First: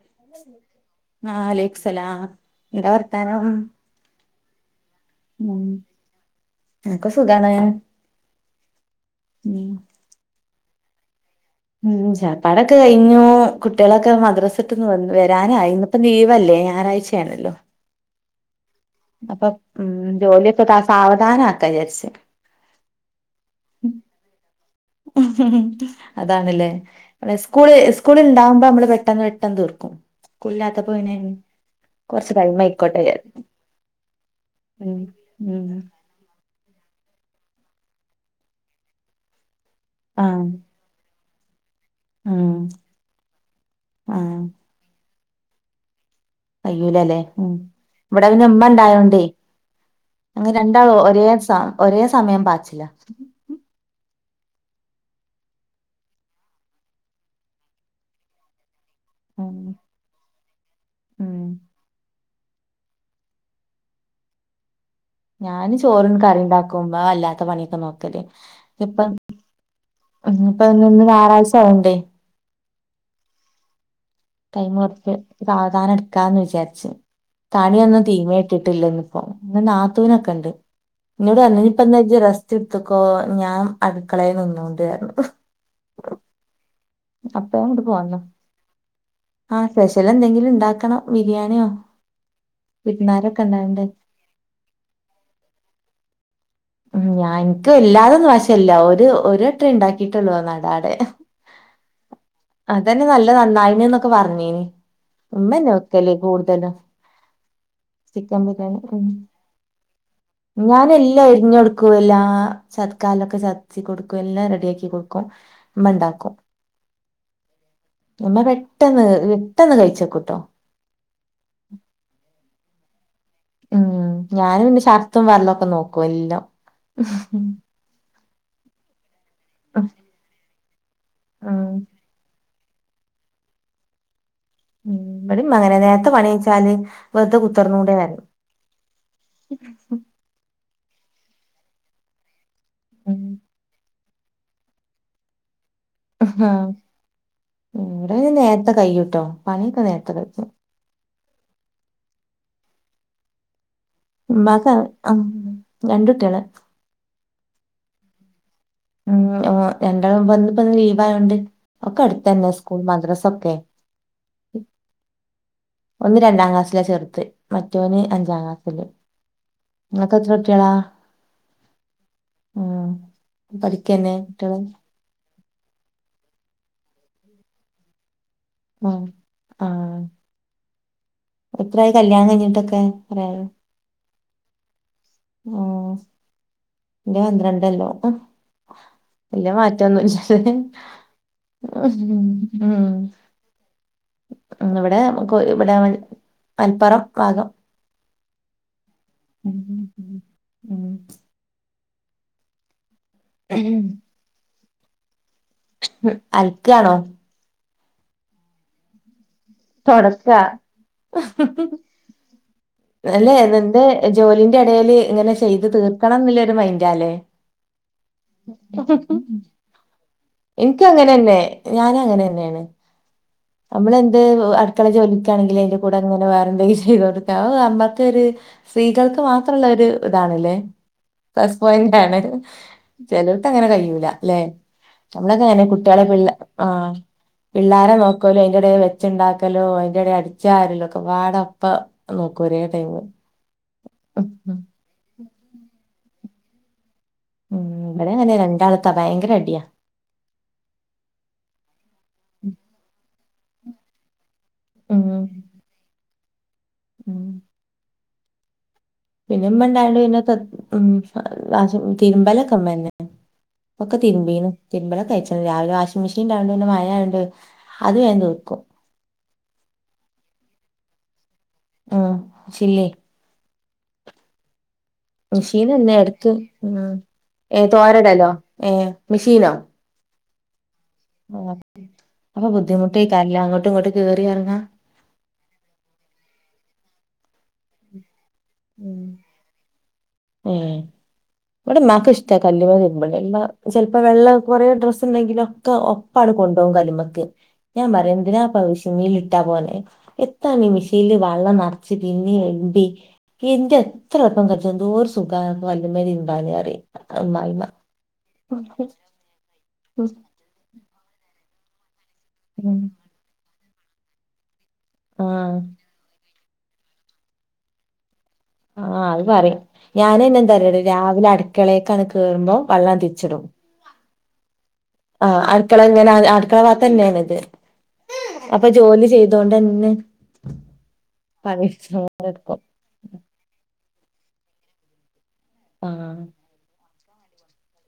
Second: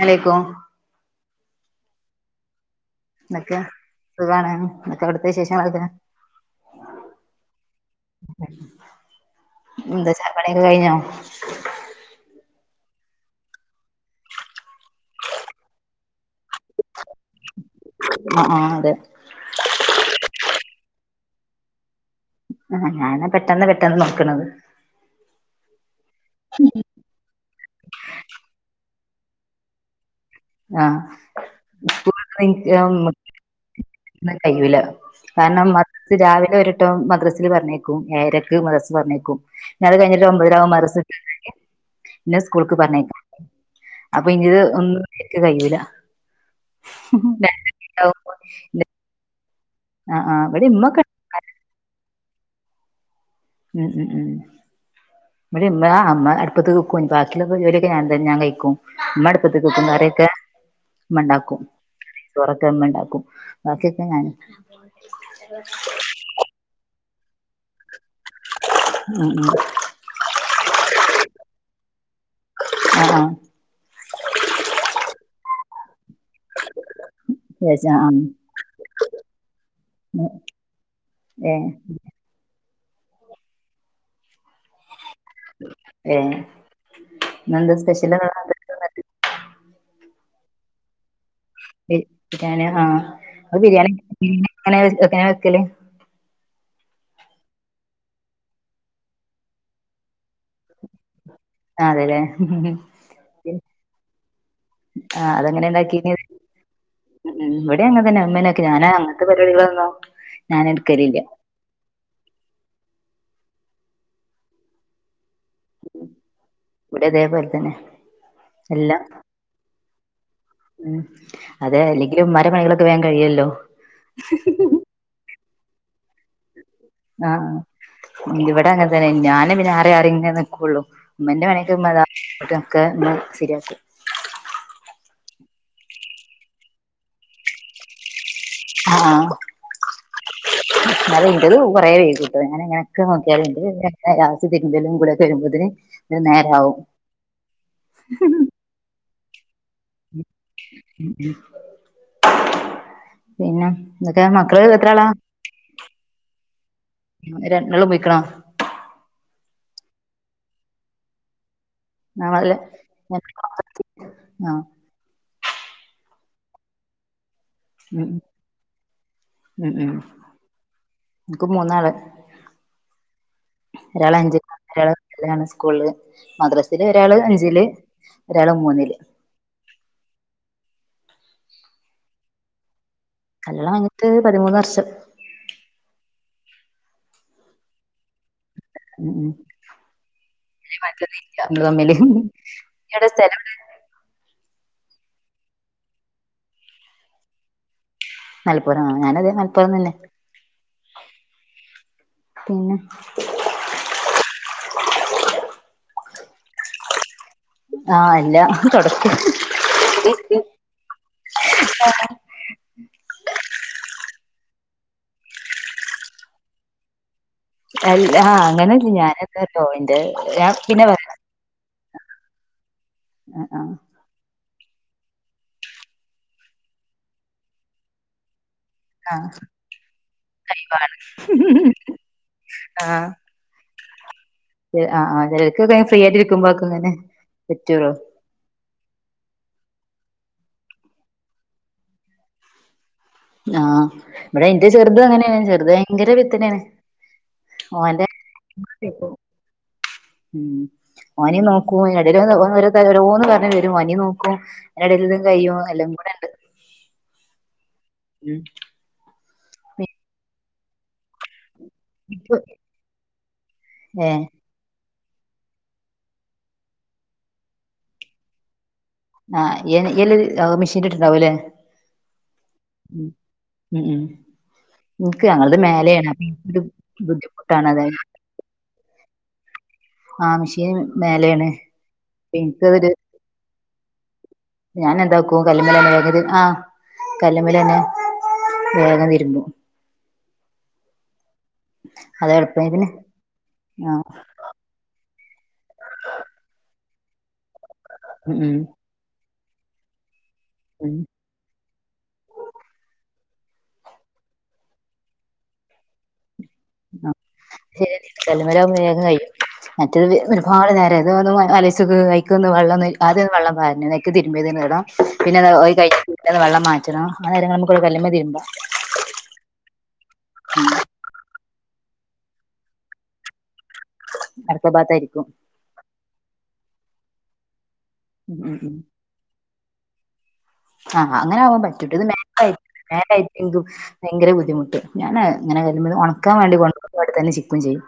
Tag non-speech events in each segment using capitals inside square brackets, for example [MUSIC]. അലൈക്കും ആഹ് വലയ്ക്കുമുസ്ലാം എന്താ വർ എന്തൊക്കെ സുഖാണ് എന്തൊക്കെ അവിടത്തെ വിശേഷൾ ഒക്കെ ഒക്കെ സുഖാണ്. [UNINTELLIGIBLE] കയ്ഞ്ഞോ ഉം ഷാപ്പാടൊക്കെ കഴിഞ്ഞു കുട്ടികളൊക്കെ മദ്രസട്ട്ന്ന് വെന്ന് വെരാനായ്ണ്. ഇപ്പൊലീവല്ലേ ഞായറാഴ്ചയാണല്ലോ ആഹ് ആഹ് അതെ അപ്പം ഉം ജോലിയൊക്കെ സാവധാനക്കാ വിചാരിച്ച്. അല്ല ഞാനാപെട്ടെന്ന് പെട്ടെന്ന് നോക്ക്ണ‌ത്. അതാണ്ല്ലേ ന്നെ സ്കൂള് സ്കൂള് ഇണ്ടാവകുമ്പോ അമ്മള് പെട്ടെന്ന് പെട്ടെന്ന് തീർക്കും. ആ സ്കൂളില്ലാത്തപോ പിന്നെ അയ്ന് കൊർച്ച് ടൈം ആയിക്കോ വിജാർ ന്ന കയ്യൂല ഉം കാരണം മ രാവിലെ ഒരെട്ടം മദ്രസ്ൽ പറഞ്ഞേക്കും ഏയരക്ക് മദ്രാസ്ൽ പറഞ്ഞേക്കും. ഞത് കഴിഞ്ഞിട്ട് ആഹ് ഒബെതെരാവും മദറസ്സ് വിട്ട്ണ്ടെങ്കി പിന്നെ ആഹ് സ്കൂൾക്ക് പറഞ്ഞേക്ക്‌ അപ്പൊ ആഹ് ഇന്റ്ത് ഒന്ന് ഇൻക്ക് കയ്യൂല. കയ്യൂലലേ ഉം ഇവടെന്നെ ഇമ്മ ഇന്റെ- ഇണ്ടായോണ്ടേ ആ ആ ഇങ്ങ് ഇവിടെ രണ്ടാളും ഇമ്മൊക്കെ ഉണ്ട്. ഒരേസ ഒരേ സമയം പാച്ചില. ഉം ഉം ഉം ഇവടെമ്മ ഇമ്മ അടുപ്പത്ത്നിക്കും ബാക്കിയുള്ള ജോലൊക്കെ ഞാൻതെ ഞാൻകയ്ക്കും. ഇമ്മ ഉം അട്പ്പത്ത്ക്ക്‌ നിക്കും കറിയൊ ഉം ഇമ്മണ്ടാക്കും. ചോറൊക്കെ ഇണ്ടാക്കും ബാക്കിയൊക്കെ ഞാന്. ഞാന് ചോറും കറി ഇണ്ടാക്കും ഇമ്മ അല്ലാത്ത പണിയൊക്കെ നോക്കല്. ഉം ഉം ഉം പ്പന്ന് ഞായറാഴ്ച ആയോണ്ടേ ആഹ് ആഹ് ടൈമ് കൊർച്ച് സാവധാനം ഇട് ക്കാന്ന് വിചാരിച്ചു ത ആ കറിയൊന്നും ആ തീമെട്ട്ട്ടില്ലന്ന്പ്പോ ഇന്ന്ന്നാത്തൂനൊക്കെ ഇണ്ട്. ഇഞ്ഞോട് ഏ പറഞ്ഞുഞ്ഞിപ്പന്ന്ജ്ജ് രെസ്റ്റ് എടുത്ത്ക്കോ ഞാൻ അടുക്കളെൽ നിന്നോണ്ട്ർഞ്ഞു. ഏഹ് അപ്പഞ്ഞാങ്ങട്ട് പോന്ന. ആഹ് പെഷ്യലെന്തെങ്കിലും ഇണ്ടാക്കണം. ബിരിയാണി ആഹ് വിരുന്നാരൊക്കെ ഇങ്ങൾ ഉണ്ടായോണ്ട് ബിരിയാണി എങ്ങനെ വെക്കല്? ആഹ് ഞാ ഇൻക്ക് വല്ലാതൊന്നും വശല്ല ഒര് ഒരെട്ടേ ഇണ്ടാക്കിട്ടൊള്ളൂഒന്നടാട്. ആതെലെ അതെന്നെ ന്നല്ലെ നന്നായ്ന്ന്നൊക്കെ പറഞ്ഞീനിം. ആ അതെങ്ങനെ ഇമ്മനെ ഉണ്ടാക്കീന് വെക്കെല് കൂട്തലും. ഉം ഇവിടെഅങ്ങന് തെന്നെ ഇമ്മേനൊവെക്കെല് ഞാന്അങ്ങത്തെ പരിപാടികളൊന്നും ഞാന് ഇട്ക്കാ എല്ലാം അരിഞ് കൊടുക്കും എല്ലാ ചതക്കല്ലൊക്കെചതക്കും എല്ലാ കൊടുക്കും എല്ലാംറെഡിയാക്കി കൊട്ക്കും. ഇമ്മണ്ടാക്കും ഇവിടെ അതേപോലെ തന്നെ ഇമ്മ എല്ലാം പെട്ടെന്ന് പെട്ടെന്ന് കയ്ച്ചെക്കുട്ടോ. ഉം അതെ അല്ലെങ്കിലും ഇമ്മരെ പ്പണികളൊക്കെ വേമ് കയിയല്ലോ? ഉം ഞാന് പിന്നെ ശർത്തും ഫർളൊക്കെ നോക്കു എല്ലം. ഇവടെ അങ്ങന് തെന്നെ ഞാന് പിന്നെ ഉം ആറി അറിയൊക്കെ നിക്കുള്ളൂ ഇമ്മന്റെ പണിയൊക്കെ ഉം. ഇമ്മതാ തൊക്കെക്കെ മ് സെരിയാക്കും. ബടിം മ്മ അങ്ങനെ നേരത്തെ പണിച്ചാല് വെറുതെകുത്തർന്നൂടെറിം. ആഹ് ന്നാൽ ഇന്റത് കൊറേ വേകി ഞാാന ഇങ്ങനൊക്കെ ഉം നോക്കിയറുണ്ട് അവ തിരുന്തലും കൂടെ കഴുമ്പോതിന് ആഹ് ഇവിടെ നേരത്തെ കയ്യൂട്ടോ പണിയൊക്കെ നേരത്തെ കഴിക്കും ഉം ഉം പിന്നെ എന്തൊക്കെ മക്കള് ഉമ്മാക്ക് എത്ര ആളാ ഉം. രണ്ട് കുട്ടികള് രണ്ടളും പോയിക്ക്ണ ഉ ഓ രണ്ടാ മുമ് വന്ന ഇപ്പന്ന് ലീവ് ആയോണ്ട് ഒക്കെ അടുത്തന്നെ നാളെ സ്കൂൾ മദ്രസ ഒക്കെ ആഹ് ഒന്ന് രണ്ടാം ക്ലാസ്സിലാ ചെറുത് മറ്റവന് ഉം അഞ്ചാം ക്ലാസ്സില് ഉം നിങ്ങക്ക് എത്ര കുട്ടികളാ പഠിക്കന്നെ ഒരാള അഞ്ച കുട്ട്യാള് ഒരാൾ അതാണ് സ്കൂള് മദ്രാസില് ഒരാള് അഞ്ചില് ഒരാള് മൂന്നില് ഉം ആഹ് എത്രയി കല്യാണം കഴിഞ്ഞിട്ടൊക്കെ കൊറെയോ ഇവിടെ വന്നിട്ട് പതിമൂന്ന് വർഷം ആഹ് ഇന്റെ പന്ത്രണ്ടല്ലോ ആഹ് ഉം ഉം എല്ല മാറ്റൊന്നുല്ല നമ്മള് തമ്മില് മാറ്റൊന്നുലല്ല എവിടെ സ്ഥലം ഉം ഉം ഇവിടെ ഇവിടെ മൽപ്പറം ഭാഗം മലപ്പുറം ഞാനതെ ഉം മലപ്പുറം തന്നെ ഉം പിന്നെ ഉം [UNINTELLIGIBLE] ഉം അൽക്കാണോ ആഹ് അല്ല തൊടക്കാ തൊടക്കാ അല്ലെ നിന്റെ ജോലിന്റെ ഇടൽ ഇങ്ങനെ ചെയ്ത് തീർക്കണം എന്നില്ല ഒരു മൈൻഡല്ലേ അ ആഹ് അങ്ങനെല്ല ഞാന തോന്നിണ്ട് ഞാൻ എനിക്ക് പിന്നെ അങ്ങനെ പറഞ്ഞ തന്നെ ഞാൻ അങ്ങനെ തന്നെയാണ് ആഹ് ആഹ് നമ്മളെന്ത് അടുക്കള ജോലിക്കാണെങ്കിൽ അതിന്റെ കൂടെ അങ്ങനെ വേറെ എന്തെങ്കിലും ചെയ്തു കൊടുക്ക അത് നമ്മക്കൊരു ആ സ്ത്രീകൾക്ക് മാത്രള്ള ഒരു ഇതാണല്ലേ പ്ലസ് പോയിന്റ് ആണ് ആഹ് ചേലോ അങ്ങനെ കഴൂലല്ലെ ആ ആ നമ്മളൊക്കെ അങ്ങനെ ചിലർക്കൊക്കെ ഫ്രീ കുട്ടികളെ പി ആയിട്ട് ഇരിക്കുമ്പോക്കെ ആ ഇങ്ങനെ പറ്റുള്ളൂ പിള്ളോരെ നോ ക്കെ ഓല് അയിന്റ എടേല് വെ വെച്ച്ണ്ടാക്കലോ അതിന്റെടെ അടിച്ച് വാരല് ഒക്കെ. പാട ഒപ്പം നോക്കും ഒരേ ടൈമ് ആഹ് ഇവിടെ എന്റെ ചെറുത് അങ്ങനെയാണ് ചെറുത് ഭയങ്കര പിത്തനെയാണ് ഉം ഇവിടെങ്ങനെ രണ്ടാള്ത്താ ഭയങ്കരം അടിയാ ഉം ഓനിം നോക്കും അതിന്റെ എടേൽ ഒരോന്ന് പറഞ്ഞ് വരും ഓനി നോക്കൂ ക്കും അതിന്റെ ഇടേൽ ഉം ഇതും കഴിയും എല്ലാം കൂടെ ഉണ്ട് ഉം ഉം പിന്നെ ഇമ്മണ്ടായണ്ട് പിന്നെ ഉം വാശി തിരുമ്പലൊക്കെ. ഇമ്മന്നെ ഒക്കെ ഏ തിരുമ്പീണ് തിര്മ്പലൊക്കെ കഴിച്ച്ണ് രാവിലെ വാഷിംഗ് മെഷീൻണ്ടായൊണ്ട് മഴആയോണ്ട് അത് വേഗം തീർക്കും ആ ഇയ്യ് ഇയ്യ് മെഷീൻ ഇട്ടുണ്ടാവും ഇല്ലേ ആഹ് [UNINTELLIGIBLE] ഉം ഉം ഇൻക്ക് ഞങ്ങളത് മെഷീൻന്നെ മേലെയാണ് അപ്പൊ എടുക്ക് ഇൻക്കൊരു ഉം ബുദ്ധിമുട്ടാണ് ഏഹ് അതായത് തോരടല്ലോ ഏഹ് മെഷീനോ ആഹ് മിഷീന് മേലെയാണ് അപ്പം അപ്പൊ ഇൻക്ക് അത് ഒര് ബുദ്ധിമുട്ടേക്കാരംല്ലേ അങ്ങോട്ടും ഇങ്ങോട്ടും കേറി എറങ്ങാൻ ഞാൻ എന്താക്കും കല്ലമ്മലന്നെ വേഗം ആഹ് കല്ലമ്മലന്നെ ഉം വേഗം തിരുബ്ബും ഏഹ് ഇവിടെ അത് ഇമ്മാക്ക്ഷ്ട്ടാ കല്ല്മ്മെ എളുപ്പത്തിന് തിരുമ്പ്ണത് ഇമ്മ ആ ചിലപ്പോ വെളളം കുറെ ഡ്രസ്സ് ഉണ്ടെങ്കിലൊ ഒക്കെ ഒപ്പാണ്ട് കൊണ്ടോകും കല്ല്മക്ക് ഞാൻ ഉം പറയുന്തിനാ ഉം ആവി ൽ ഇട്ടാ പോരെ എത്താണ്ണി ഉം, മെഷീനിൽ വെള്ളം പിന്നെ ഒലിമ്പി എന്റെ എത്ര എളുപ്പം കച്ചും എന്തോരു സു സുഖ കല്ലുമല് തിമ്പാന്ന്ന് പറയും അമ്മായിമ്മ കല്ല്മല വേഗം കഴും മറ്റത് ഒരുപാട് നേരം ഇത് ഒന്ന് ആലോചിച്ചോക്ക് അയ് കൊന്ന് ഉം. വെള്ളൊന്ന് ആദ്യം ഒന്ന് വെള്ളം പാരണം അയിക്ക് തിരുമ്പ്തിന്നടണം ആ പിന്നെ അയ് കയിഞിട്ട് വെള്ളം മാറ്റണം അന്നേര കൊണ്ട് നമുക്ക് ഒരു കല്ല്മ തിരിമ്പാ ആ അത് പറയും ഞാനന്നെ തര രാവിലെ അടക്കളക്കാണ് കേറുമ്പോൾ വെള്ളം തിരിച്ചിടും അടുത്ത ഭാകത്തായിരിക്കും ആ അടുക്കള ഇങ്ങനെ അടുക്കള ഭാത്ത തന്നെയണ ഇത് ഉം ഉം അപ്പൊ ഉം. ജോലി ചെയ്ത് അതുകൊണ്ടെന്നെ ആ അങ്ങനെ ആവാൻ പറ്റൂട്ടെ ഇത് മേത്ത് ആയിട്ട് എടുക്കും മോലെ ആയിട്ട് ഭയങ്കരം ബുദ്ധിമുട്ട് ഞാൻ ഇങ്ങനെ വരു ആ ഉണക്കാൻ വേണ്ടി കൊണ്ട ഇവിടതന്ന ചിക്കും ചെയ്യും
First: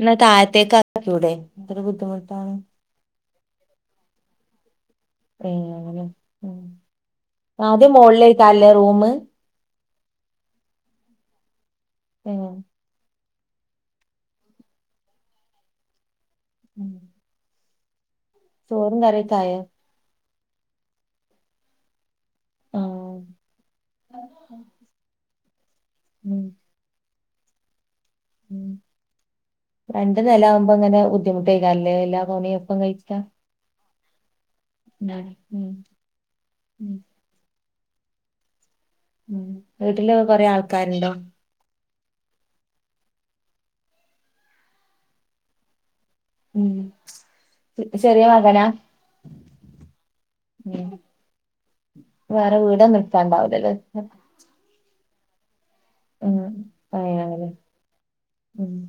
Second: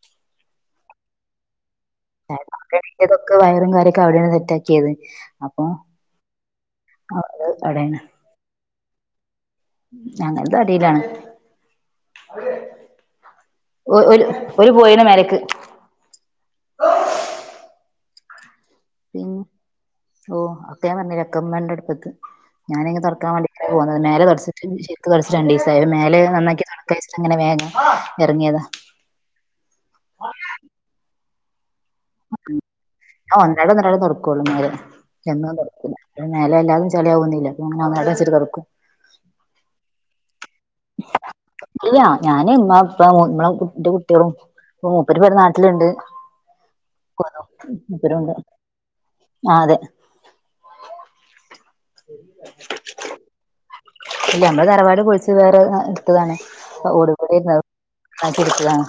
എന്ന താഴത്തേക്ക് എറക്കിക്കുടെ ഇത്ര ബുദ്ധിമുട്ടാണ് ഇതൊക്കെ വയറും കാര്യൊക്കെ അവിടെയാണ് സെറ്റാക്കിയത് അപ്പൊ ഉം ഉം അത് അദ്യം മോളിലേക്കരം ഇല്ലേ റൂം ഞങ്ങളത് അടിയിലാണ് ഏഹ് ഒരു ഒരു പോയിണ് മേലക്ക് ഉം ചോറും പിന്നെ കറിയൊക്കായ ഓ ഒക്ക ഞാൻ പറഞ്ഞില്ലേ ഒക്ക ഇമ്മയുണ്ട് അടുപ്പത്ത് ഞാനങ്ങ ആഹ് തുറക്കാൻ വേണ്ട പോന്നത് മേല തുടച്ചിട്ട് ശരിക്ക് തുടച്ചിട്ട് രണ്ടീസിയി ആ മേലെ ഉം നന്നാക്കി അങ്ങനെ വേഗം ഇറങ്ങിയതാ ഉം രണ്ട് നില ആകുമ്പോ ഇങ്ങനെ ബുദ്ധിമുട്ടേകല്ലാ എല്ലാം പണിയും ഒപ്പം കഴിക്കാൻ എല്ലാന്ന് തൊടക്കൂല മേലെഎല്ലാതും ചെളിയവുന്നില്ല അതൊണ്ട് മെലച്ചിരി തൊടക്കും ഉം വീട്ടില് കൊറെ ആള്ക്കാരുണ്ടോ ഇല്ല ഞാന് ഇമ്മ ഇപ്പ നമ്മളെ ഇന്റ കുട്ടി ആളും മൂപ്പര്ഇവിടെ നാട്ടിലുണ്ട് ഉം ചെ- ചെറിയ മൂപ്പരുണ്ട് മകനാ ആ അതെ വേറെ വീടൊ ഒന്നും എടുക്കാൻ ഉണ്ടാവൂലെലേ ഇല്ല മ്മള് തറവാട് പൾച്ച് വേറെഅ ട്ത്തതാണ് ഉം ഏഹ് അങ്ങനെ ഓട്പട്യേര്ന്നു അഅ് ഉം ചെരിച്ചതാണ്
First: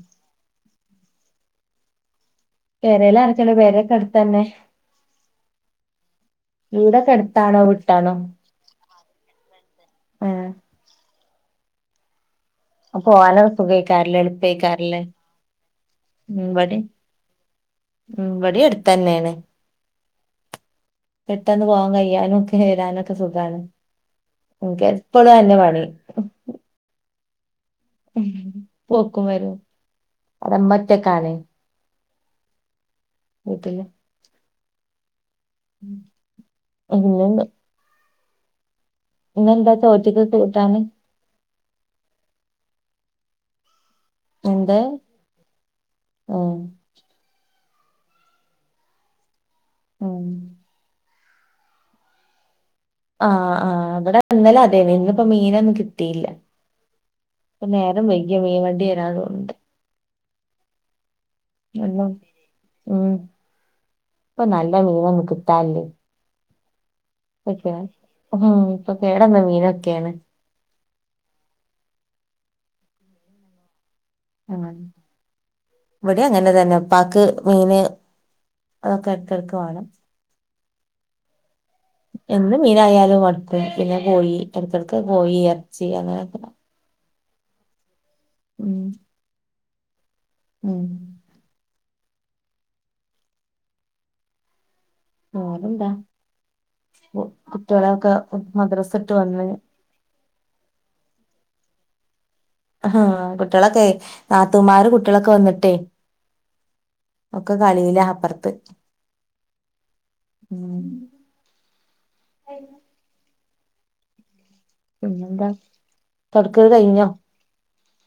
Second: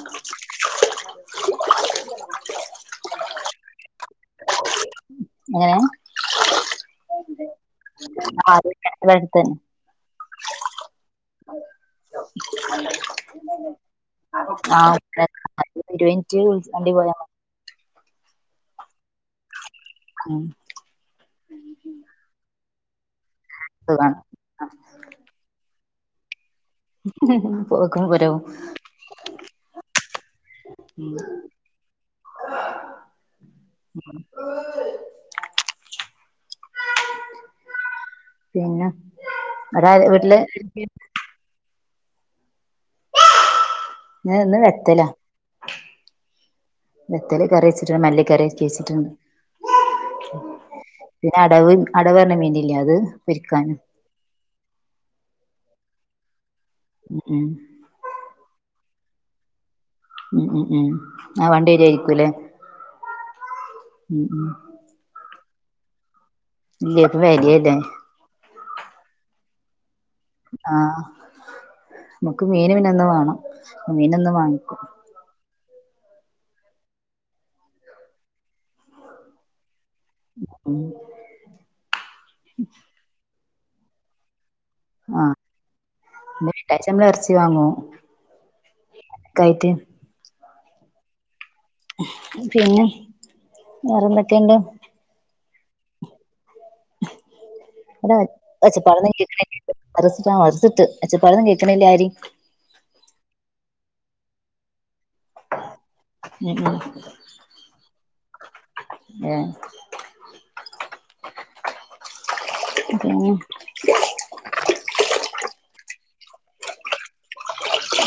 പെരേലാരക്കെള്ളഅ് പെരക്കെ അട്ത്തന്നെ എങ്ങനെ വ്ടെക്കെടുത്താണോ വിട്ടാണോ ആ അത് ഇവിടെ അടുത്ത് തന്നെ ആഹ് അപോവാനോ സുഖയ്ക്കാര്ല്ലേ എളുപ്പ യ്ക്കാര്ല്ലേ ഇര്യുൻറ്റ് താണ്ടി പോയ ഉം വെടിട്ത്തന്നെണ് മ് പെട്ടെന്ന് പോവാകയ്യാനുക്കെ വരാനൊക്കെ സുഖാണ് സുഖാണ് ൻക്കെപ്പളു അയ്ന്നെ പണി പോക്കും വരവും പോക്കും വരവും അവ്ടെമ്മറ്റക്കാണ് വീട്ടിൽ [UNINTELLIGIBLE] പിന്ന ഇന്നെന്താ ഒരാല് ചോറ്റ്ക്ക് വീട്ടില് കൂട്ടാന് ഞന് ന്ന് എന്ത് നെറ്റലാ ഉം നറ്റല് കറി വെച്ചിട്ടൺ മല്ലിക്കറിയാക്കി ച്ചിട്ട്ണ്ട് ഉം പിന്നെ അടവ് അടവ് വർണ മീൻ്റില്ലേ അത് ആഹ് പൊരിക്കാനും ആഹ് വ്ടെ ഇന്നലെ അതെന്ന് ഇന്ന്പ്പോ മീനന്നും കിട്ടീല്ല ഉം പ്പനേരം വൈക്യ മീൻ വണ്ട്യേരാ തോന്ന്ണ്ട് ഉം ഉം ഉം ആഹ് വണ്ടി എന്നും ര്യേയ്രിക്കുല്ലേ ഉം ഉം ല്ല മീനന്നുംകിണ്ടാല്ല ല്യേ പ് വേ പ്പക്കേണ് ഹും ഇപ്പ കേടന്ന മീനൊക്കേണ് ആഹ് മ്ക്ക് മീന് പിന്നെന്നും വാണം മീന ന്നും വാങ്ങിക്കും ഇവടി അങ്ങനെ തന്നെ പാക്ക് മീന് അതൊക്കെ എട്ക്കട്ക്ക് വാണം ഉം എന്ത് മീനായാലു മട്ക്കും പിന്നെ കോയി എട്ക്കട്ക്ക് കോയി എർച്ചി അങ്ങനൊക്കെ ഏച്ചമ്മ്ള് എർച്ചി വാങ്ങോ ഉം കൈറ്റ് ഉം പിന്നെ വേറെന്തെക്കെണ്ട് വേറന്താ കു കുട്ടേളക്കെ മദ്രസട്ട് വന്ന് അരസ്റ്റാൾസ്ട്ട് എച്ചപ്പാടന്നും കേക്ക്ണില്ലേ ആരിം അഹാ കുട്യോളക്കയ് നാത്തൂമാര് കുട്യോളക്കെ വന്ന്ട്ടെയ് ഉം ഉം ഒക്ക കളിലാ അപ്പർത്ത് ഏഹ് ഉം ഉം ഇഞ്ഞെന്താ തൊട്ക്കല് കയ്ഞ്ഞോ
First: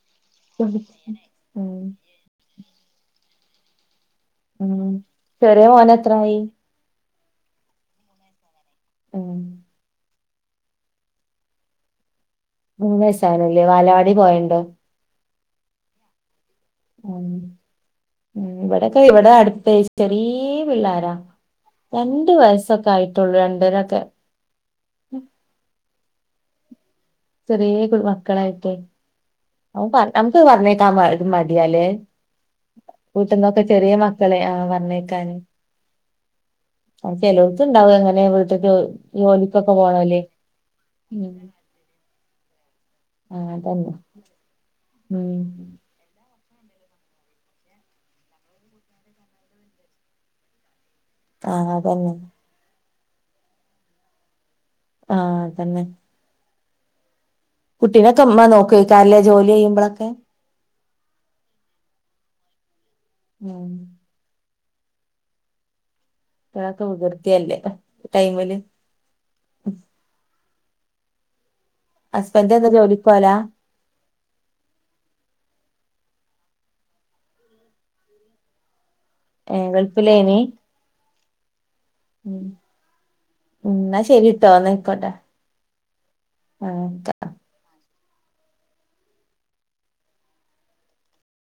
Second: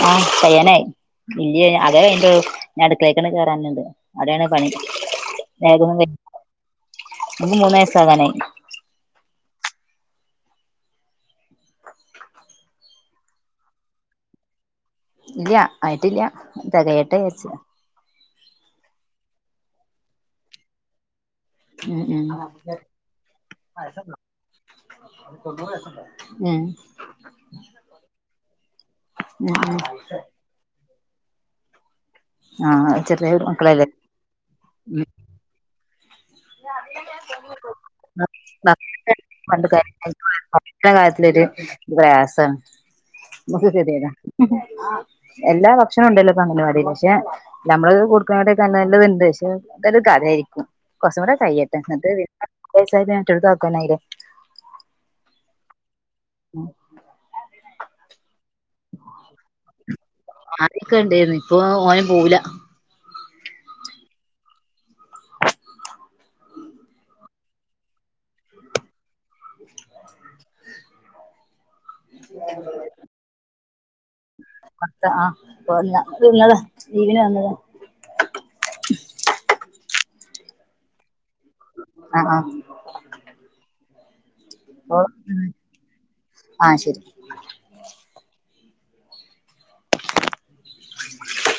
ആഹ് കയ്യാനായ് ഇല്യ അഗെ കൈഞ്ഞ്ട്ടൊള്ളു ഞ്അട്ക്കളേക്കന്ന് കേറാന്ണ്ട് അടൊണ് പണി ഉം ചെറിയ മോന് നേതൊന്നും നക്ക് എത്രായി ഞ്മൂന്നയസ്സാകാനായി ഉം മൂന്നയസ്സാണ്ല്ലേ വാലവാടി പോയണ്ടോ ല്യാ ആയിറ്റില്യ ഉം ഉം വ്ടക്കെ ഇവിടെ അട്ത്തൈ ഇസ്റ്ററീം പിള്ളാരാ ഉം ഉം രണ്ട് വയസ്സൊക്കായിറ്റൊള്ളൂ രണ്ടരക്കെ എ ചെറീയ കു മക്കളായിറ്റേ ഉം ഉം അവം പർ നമ്ക്ക് പർഞ്ഞേക്കാം മട് മടിയാലേ ആഹ് ചെറിയ വീട്ട്ന്നൊക്കെ മക്കളല്ലേ ചെറിയ മക്കളെ ആഹ് പർഞ്ഞയ്ക്കാന് ചലവത്ണ്ടാവും എങ്ങനെ വിടത്തെ ജോലിക്കപ്പൊക്കെ പോണല്ല് [UNINTELLIGIBLE] പൃയാസം ആ മുരി അതന്നെ ഉം എല്ലാ. ഭക്ഷണം ഉണ്ടല്ലോ അംഗനവാടി പക്ഷെ നമ്മള് കൊടുക്കുന്നക്കെ നല്ലത്ണ്ട് പക്ഷെ അതൊരു കഥയായിരിക്കും. കുറച്ച് കൂടെ ആ കയ്യേട്ടെ നട്ട് അതന്നെ എടുത്ത്ക്കായിേ. ആഹ തന്നെ. ഉ. കുട്ടിനെൊക്കെമ്മ നോക്കാ അല്ല ജോലി ചെയ്യുമ്പോഴൊക്കെ. ആദ്യൊക്കെ ഉണ്ടായിരുന്നു ഇപ്പൊ ഓനും പോവുല. ഉം. വല്ലാത്ത വികൃതി അലോ ഇ ടൈമില്. ഹസ്ബൻഡറ് എന്താ ജോലിക്ക് പോല. [UNINTELLIGIBLE] വന്നതാ ലി വിന് വന്നത്. ഗൾഫിൽ എയിന്. ആഹ് ആഹ് എന്നാ ശരി ടോ ന ഓ ആയിക്കോട്ടെ ആഹ് ശരി ആഹ. [INAUDIBLE]